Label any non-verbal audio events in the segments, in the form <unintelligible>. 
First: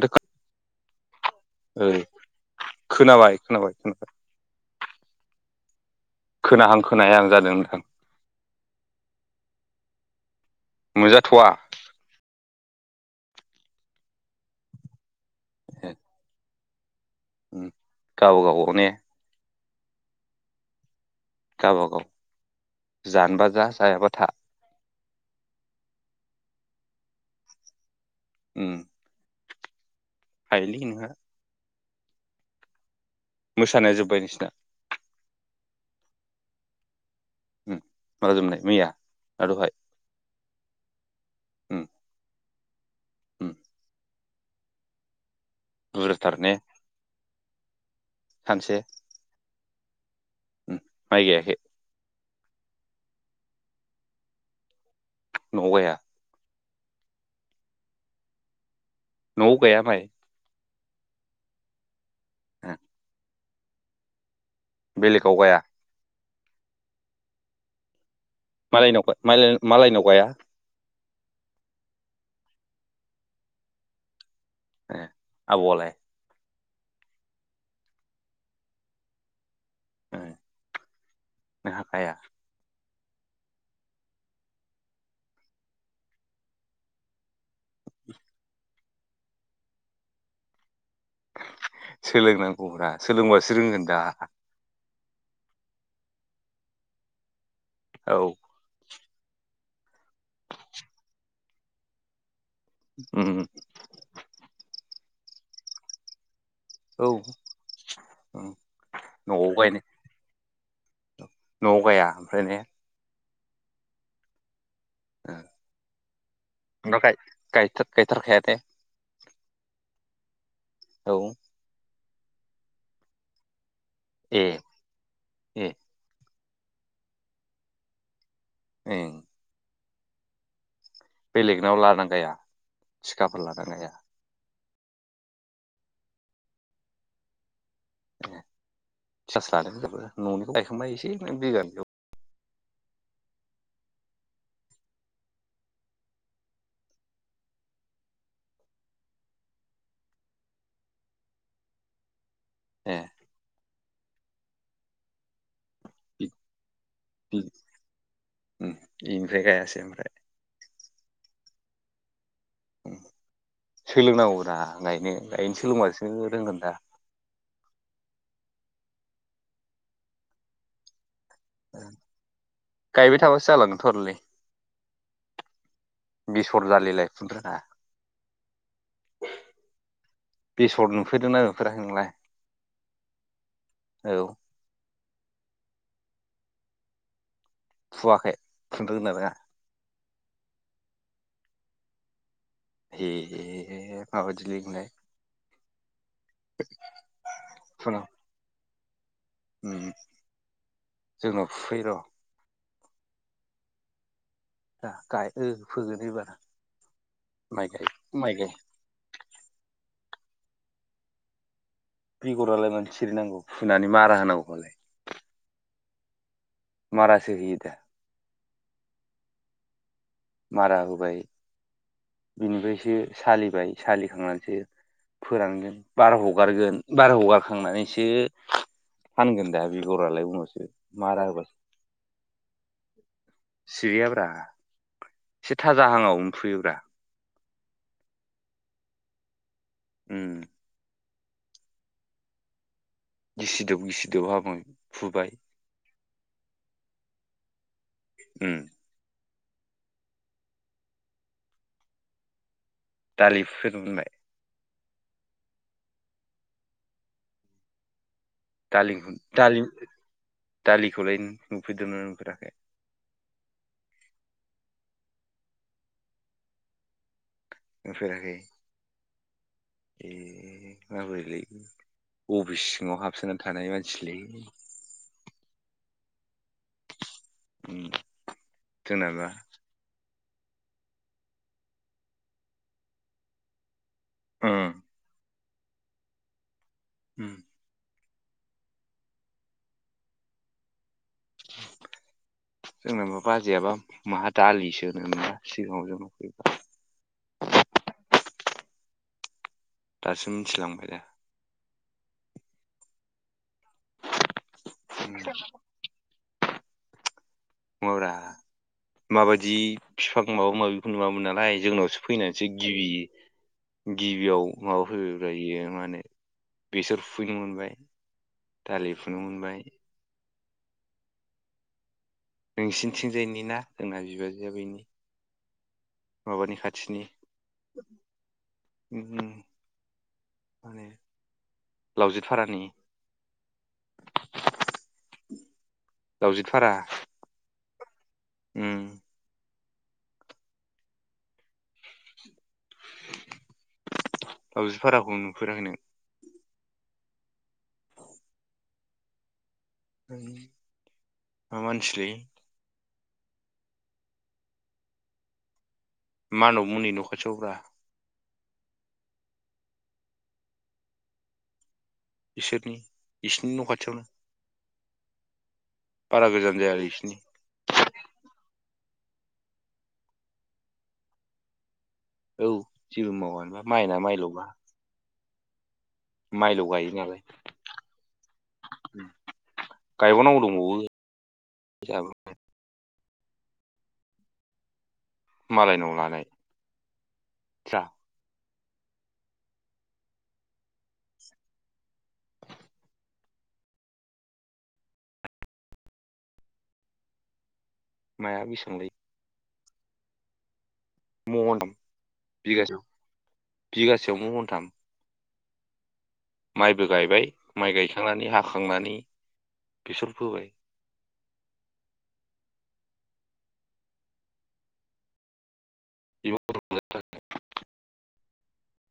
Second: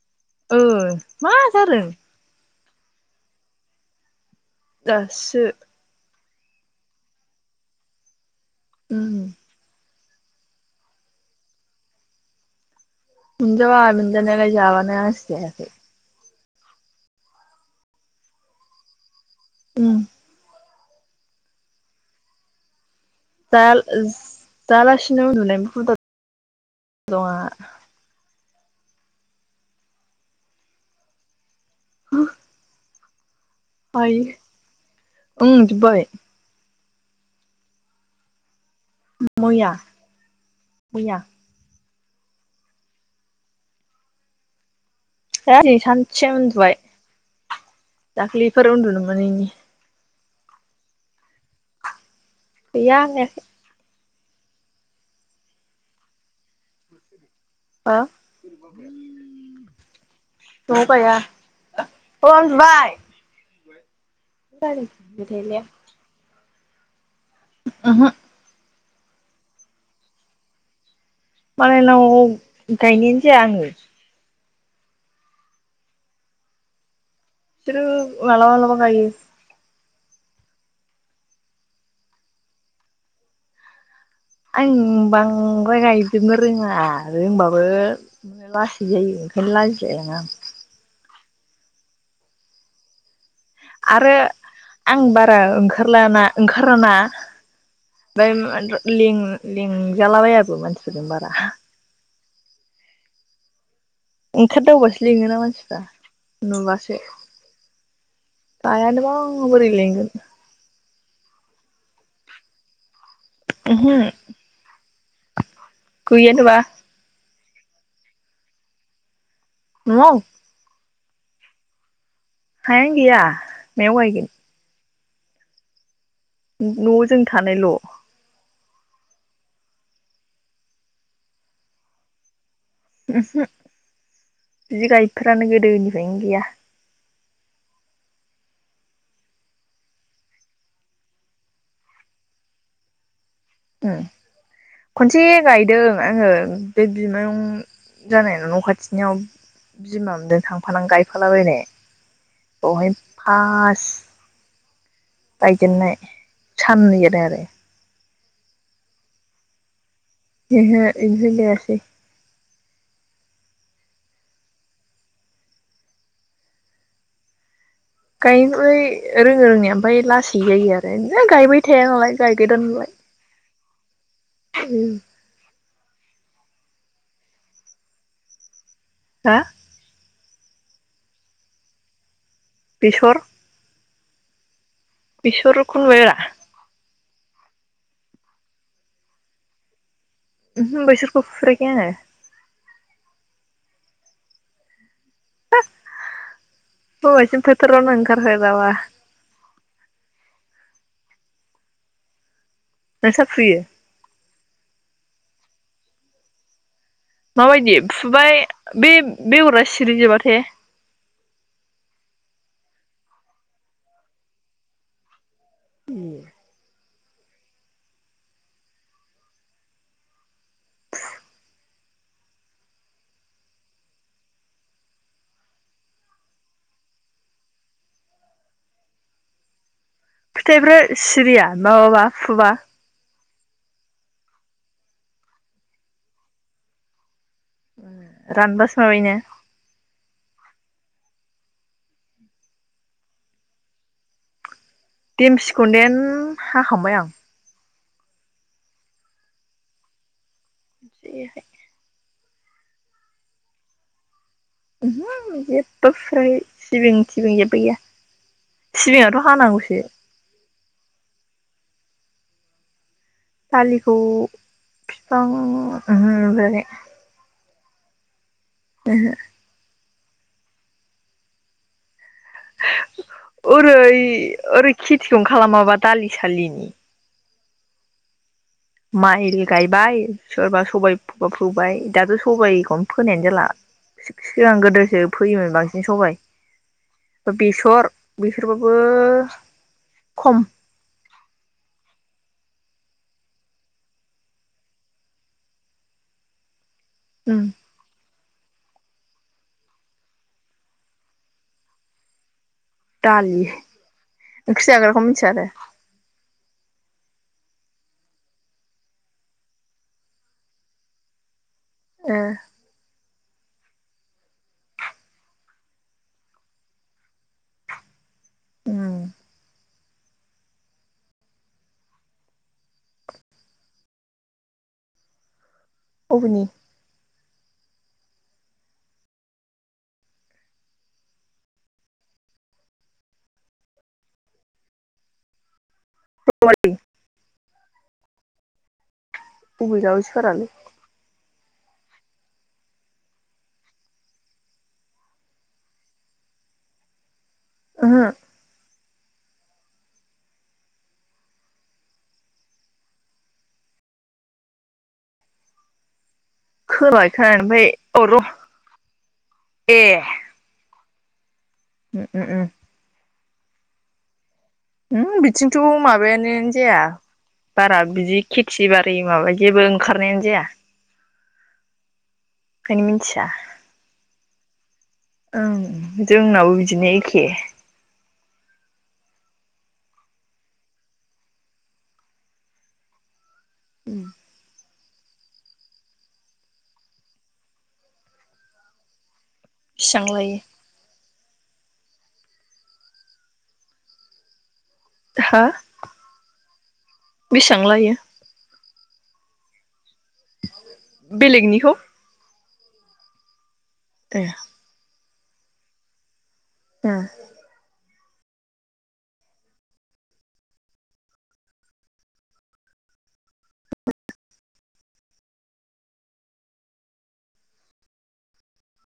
आरो ओ मा जादों ओइ खोनाबाय खोनाबाय ओम दासो खोनाहां खोनायाहां जादों नोंथां उम मोनजाथ'वा मोनजाबा मोनजानायालाय जाबानो आरो जायाखै गाव गावबागाव ने? उम जाबावगौ दाल दला बिनो उन्दुनाय हुदा दङ आंहा उ फायलि <unintelligible> ह मोसानाया जोब्बाय नोंसिना? जोबबाय उम माब्ला जोबनाय मैया? ना मैया दहाय -मैया उम उम। दा ओरैनो सानसे बुरजाथार ने उन्दुबाय। दाख्लिफोर सानसे उन्दुनोमोनिनि उम माइ गायाखै? गैया गायाखै। न'आव गाया? <unintelligible> न'आव गाया माइ? न'आव गाया। ओ <unintelligible> बेलेगाव गाया <unintelligible> ओहो। मालायनाव - मा-मालायनाव गाया? मालायनाव गायनायानो जाया आङो। ए आब'आलाय? इसोरो मालाबा -मालाबा गायो। <unintelligible> आं बांद्राय गायजोबनो रोङा रोंबाबो लासै जायो। ओंखायनो लाजिलाय लाङो आं। सोलोंनांगौब्रा सोलोंबासो रोंगोन दा। आरो आं बारा ओंखारलाना -ओंखाराना। <unintelligible> औ ले -ले लिंजालाबायाबो मानसिफोरजों बारा। ओम ओम। ओंखारदावबासो लिङोना मानसिफ्रा। नुबासो औ उम गायानोबा न'आव बोरै गायनो लेंगोन। न'आव गाया ओमफ्रायनो उमहो। गैयानोबा गाय-गायथारखायादे न'आव? औ। हायानो गैया। मायाव गायगोन? ए ए न' आव जों थानायल' ए बेलेगनायाव लानो हाया? थिखाफोर‌ लायोना लाया? बिदि गायफेरानो गोदोनिफ्रायनो गैया। थिखासो लादो जोंहाबो ननिखौ गायखांबाय एसे बिघानै खनसे गायदों आङो बे बिमायं जानाय नाव न' खाथिनियाव बिमा मोनजों थांफानानानै गायफालाबायनाय बहाय ए फा गायजेननाय सान नै होदो आरो। बेनिफ्राय गायासै आमफ्राय? ह हे इदिै जायासै सोलोंनांगौ रा गायनो गायनो सोलोंबासो रोंगोन दा। आम बै रोङो रोंनाया आमफ्राइ लासै जायो आरो। है गायबाय थाया नालाय गायगोदान थरलि ओम। बेसर जालि लाय फुनो रोङा हा बेसर नुफेरदोंना नुफेराखै नोंलाय? बेसर? औ बेसरखौ नुयो रा फुवाखै फुनो रोंगौना रोङा ओमहो बेसरखौ फुफेराखै आङो हे मा बायदिलै‌ नोंलाय हो होनबायसिनो फोथारावनो फुनाव ओंखार फेराबा जोंनाव फुफै र' नोंस्रा फुयो? ओहो फोगोन एबार माइ माबायदि गाय माइ फुबाय गाय बे बेगरा सिरि‌जोबा हे बेगरालाय मानो सिरिनांगौ फुनानै मारा होनांगौखौलाय ए मारासो होयोदा। मारा होबाय बिनिफ्रायसो सालिबाय सालिखांनानैसो फोरानगोन बार हगारगोन बार हगारखांनानैसो फानगोन दा। बेगरालाय उनावसो फिथाइफोरा मारा सिरिया माबाबा फुबा सिरिया ब्रा एसे थाजाहाङाव मोनफुयोब्रा। रानबा साबायनो उम। गिसि दोब गिसि दोब हाबाय। फुबाय देमसिखौदेन हाखांबाय आं। ओम देहाय दालि फुफेरनो मोनबाय? ओमहो आं जेबो फुफेराखै सिबिं थिबिं जेबो गैया। दालि सिबिङाथ' दालि हानांगौसो। दालिखौलाय नुफेरदोंमोन नुफेराखै? दालिखौ बिफां ओहो नुफेराखै। नुफेराखै। ओहो ए माबोरैलै। अफिस सिङाव हाबसोनानै थानाय ओरै मानसिलै ओरै खेथिखौनो खालामाबा दालि सालिनि। उम माइ जोंनाबा ओरि गायबाय सोरबा सबाइ फो-फोबाय दाथ' सबाइखौनो फोनायानो जाला। सि-सिगां उम गोदोसो फैयोमोन। बांसिन सबाइ उम बेसर, बेसरबाबो खम जोंनाबा बाजैयाबा माहा दालि सोनो <inaudible> जोंनाव फै उम दासो मिथिलांबाय दा दालि ओंख्रि जाग्राखौ उम मिथिया आरो? नङाब्रा माबायदि बिफां माबा माबिखौ नुवामोन नालाय जोंनावसो फैनानैसो गिबि गिबियाव माबा फैबायब्रा बियो मा होनो बेसर फुफैनो मोनबाय दालि फुनो ओ मोनबाय। नोंसिनिथिंजायनि ना जोंना बिबाजैआ बैनि उम बबेनि माबानि खाथिनि ‌ ओम माने लावजि फारानि लावजिफारा उम बबे दावजिफारालै? लावजिफाराखौ नुफेराखै नों? ओहो? मा मानसिलै। मानबमोननि न' खोलायखा खाथियावब्रा ओमफ्राय अर ए उ उ उ बिसोरनि बिसिनि न' खाथियावनो ओम बिथिंथ माबाया बारा नायानो गोजान जाया आरो बिसिनि बारा बिदि खेथि बारा ओ माबा जेबो ओंखारनायानो जाया औ ओंखायनो जेबो मिथिया मावानोबा माइना माइलबा औ जोंनावबो माइल' बिदिनो गायो नालाय एखे गायबावनांगौ दंबावो जाहाबो उम मालायनाव लानाय जा बिसां लायो हा बि माया बिबां लायो बेलेगनिखौ बिगासेआव ए बिगासेयावनो मनथाम माइबो उम गायबाय माइ गायख खांनानै हाखांनानै बेसर फोबाय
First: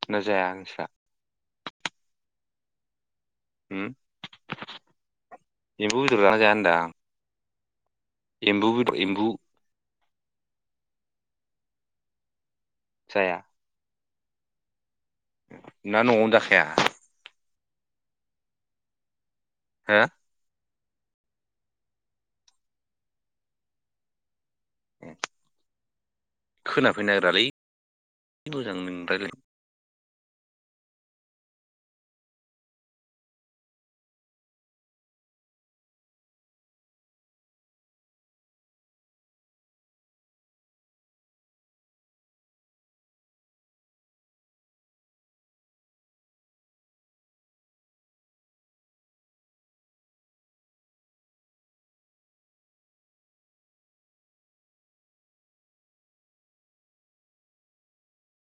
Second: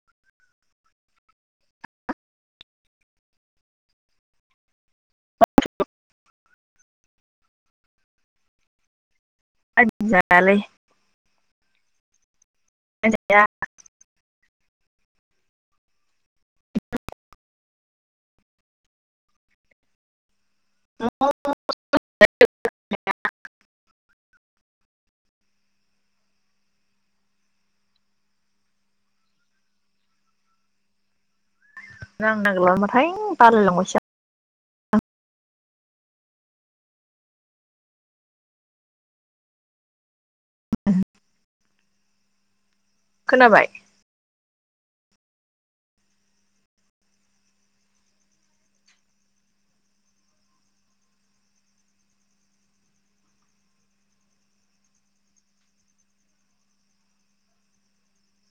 ना जायांस्रा <unintelligible> ओम एमबु बेदर जाहोना जाया होनदो आं <unintelligible> एम्बु बेदर एम्बु ओत आयालै आं जाया ना नआवनो जाखाया हो <unintelligible> ए खोनाफैनो नागिरालै मोजां नों राय्लायनो <unintelligible> नांनो नागिरलाबाथाइ <unintelligible> बालायलांबायसो आ खोनाबाय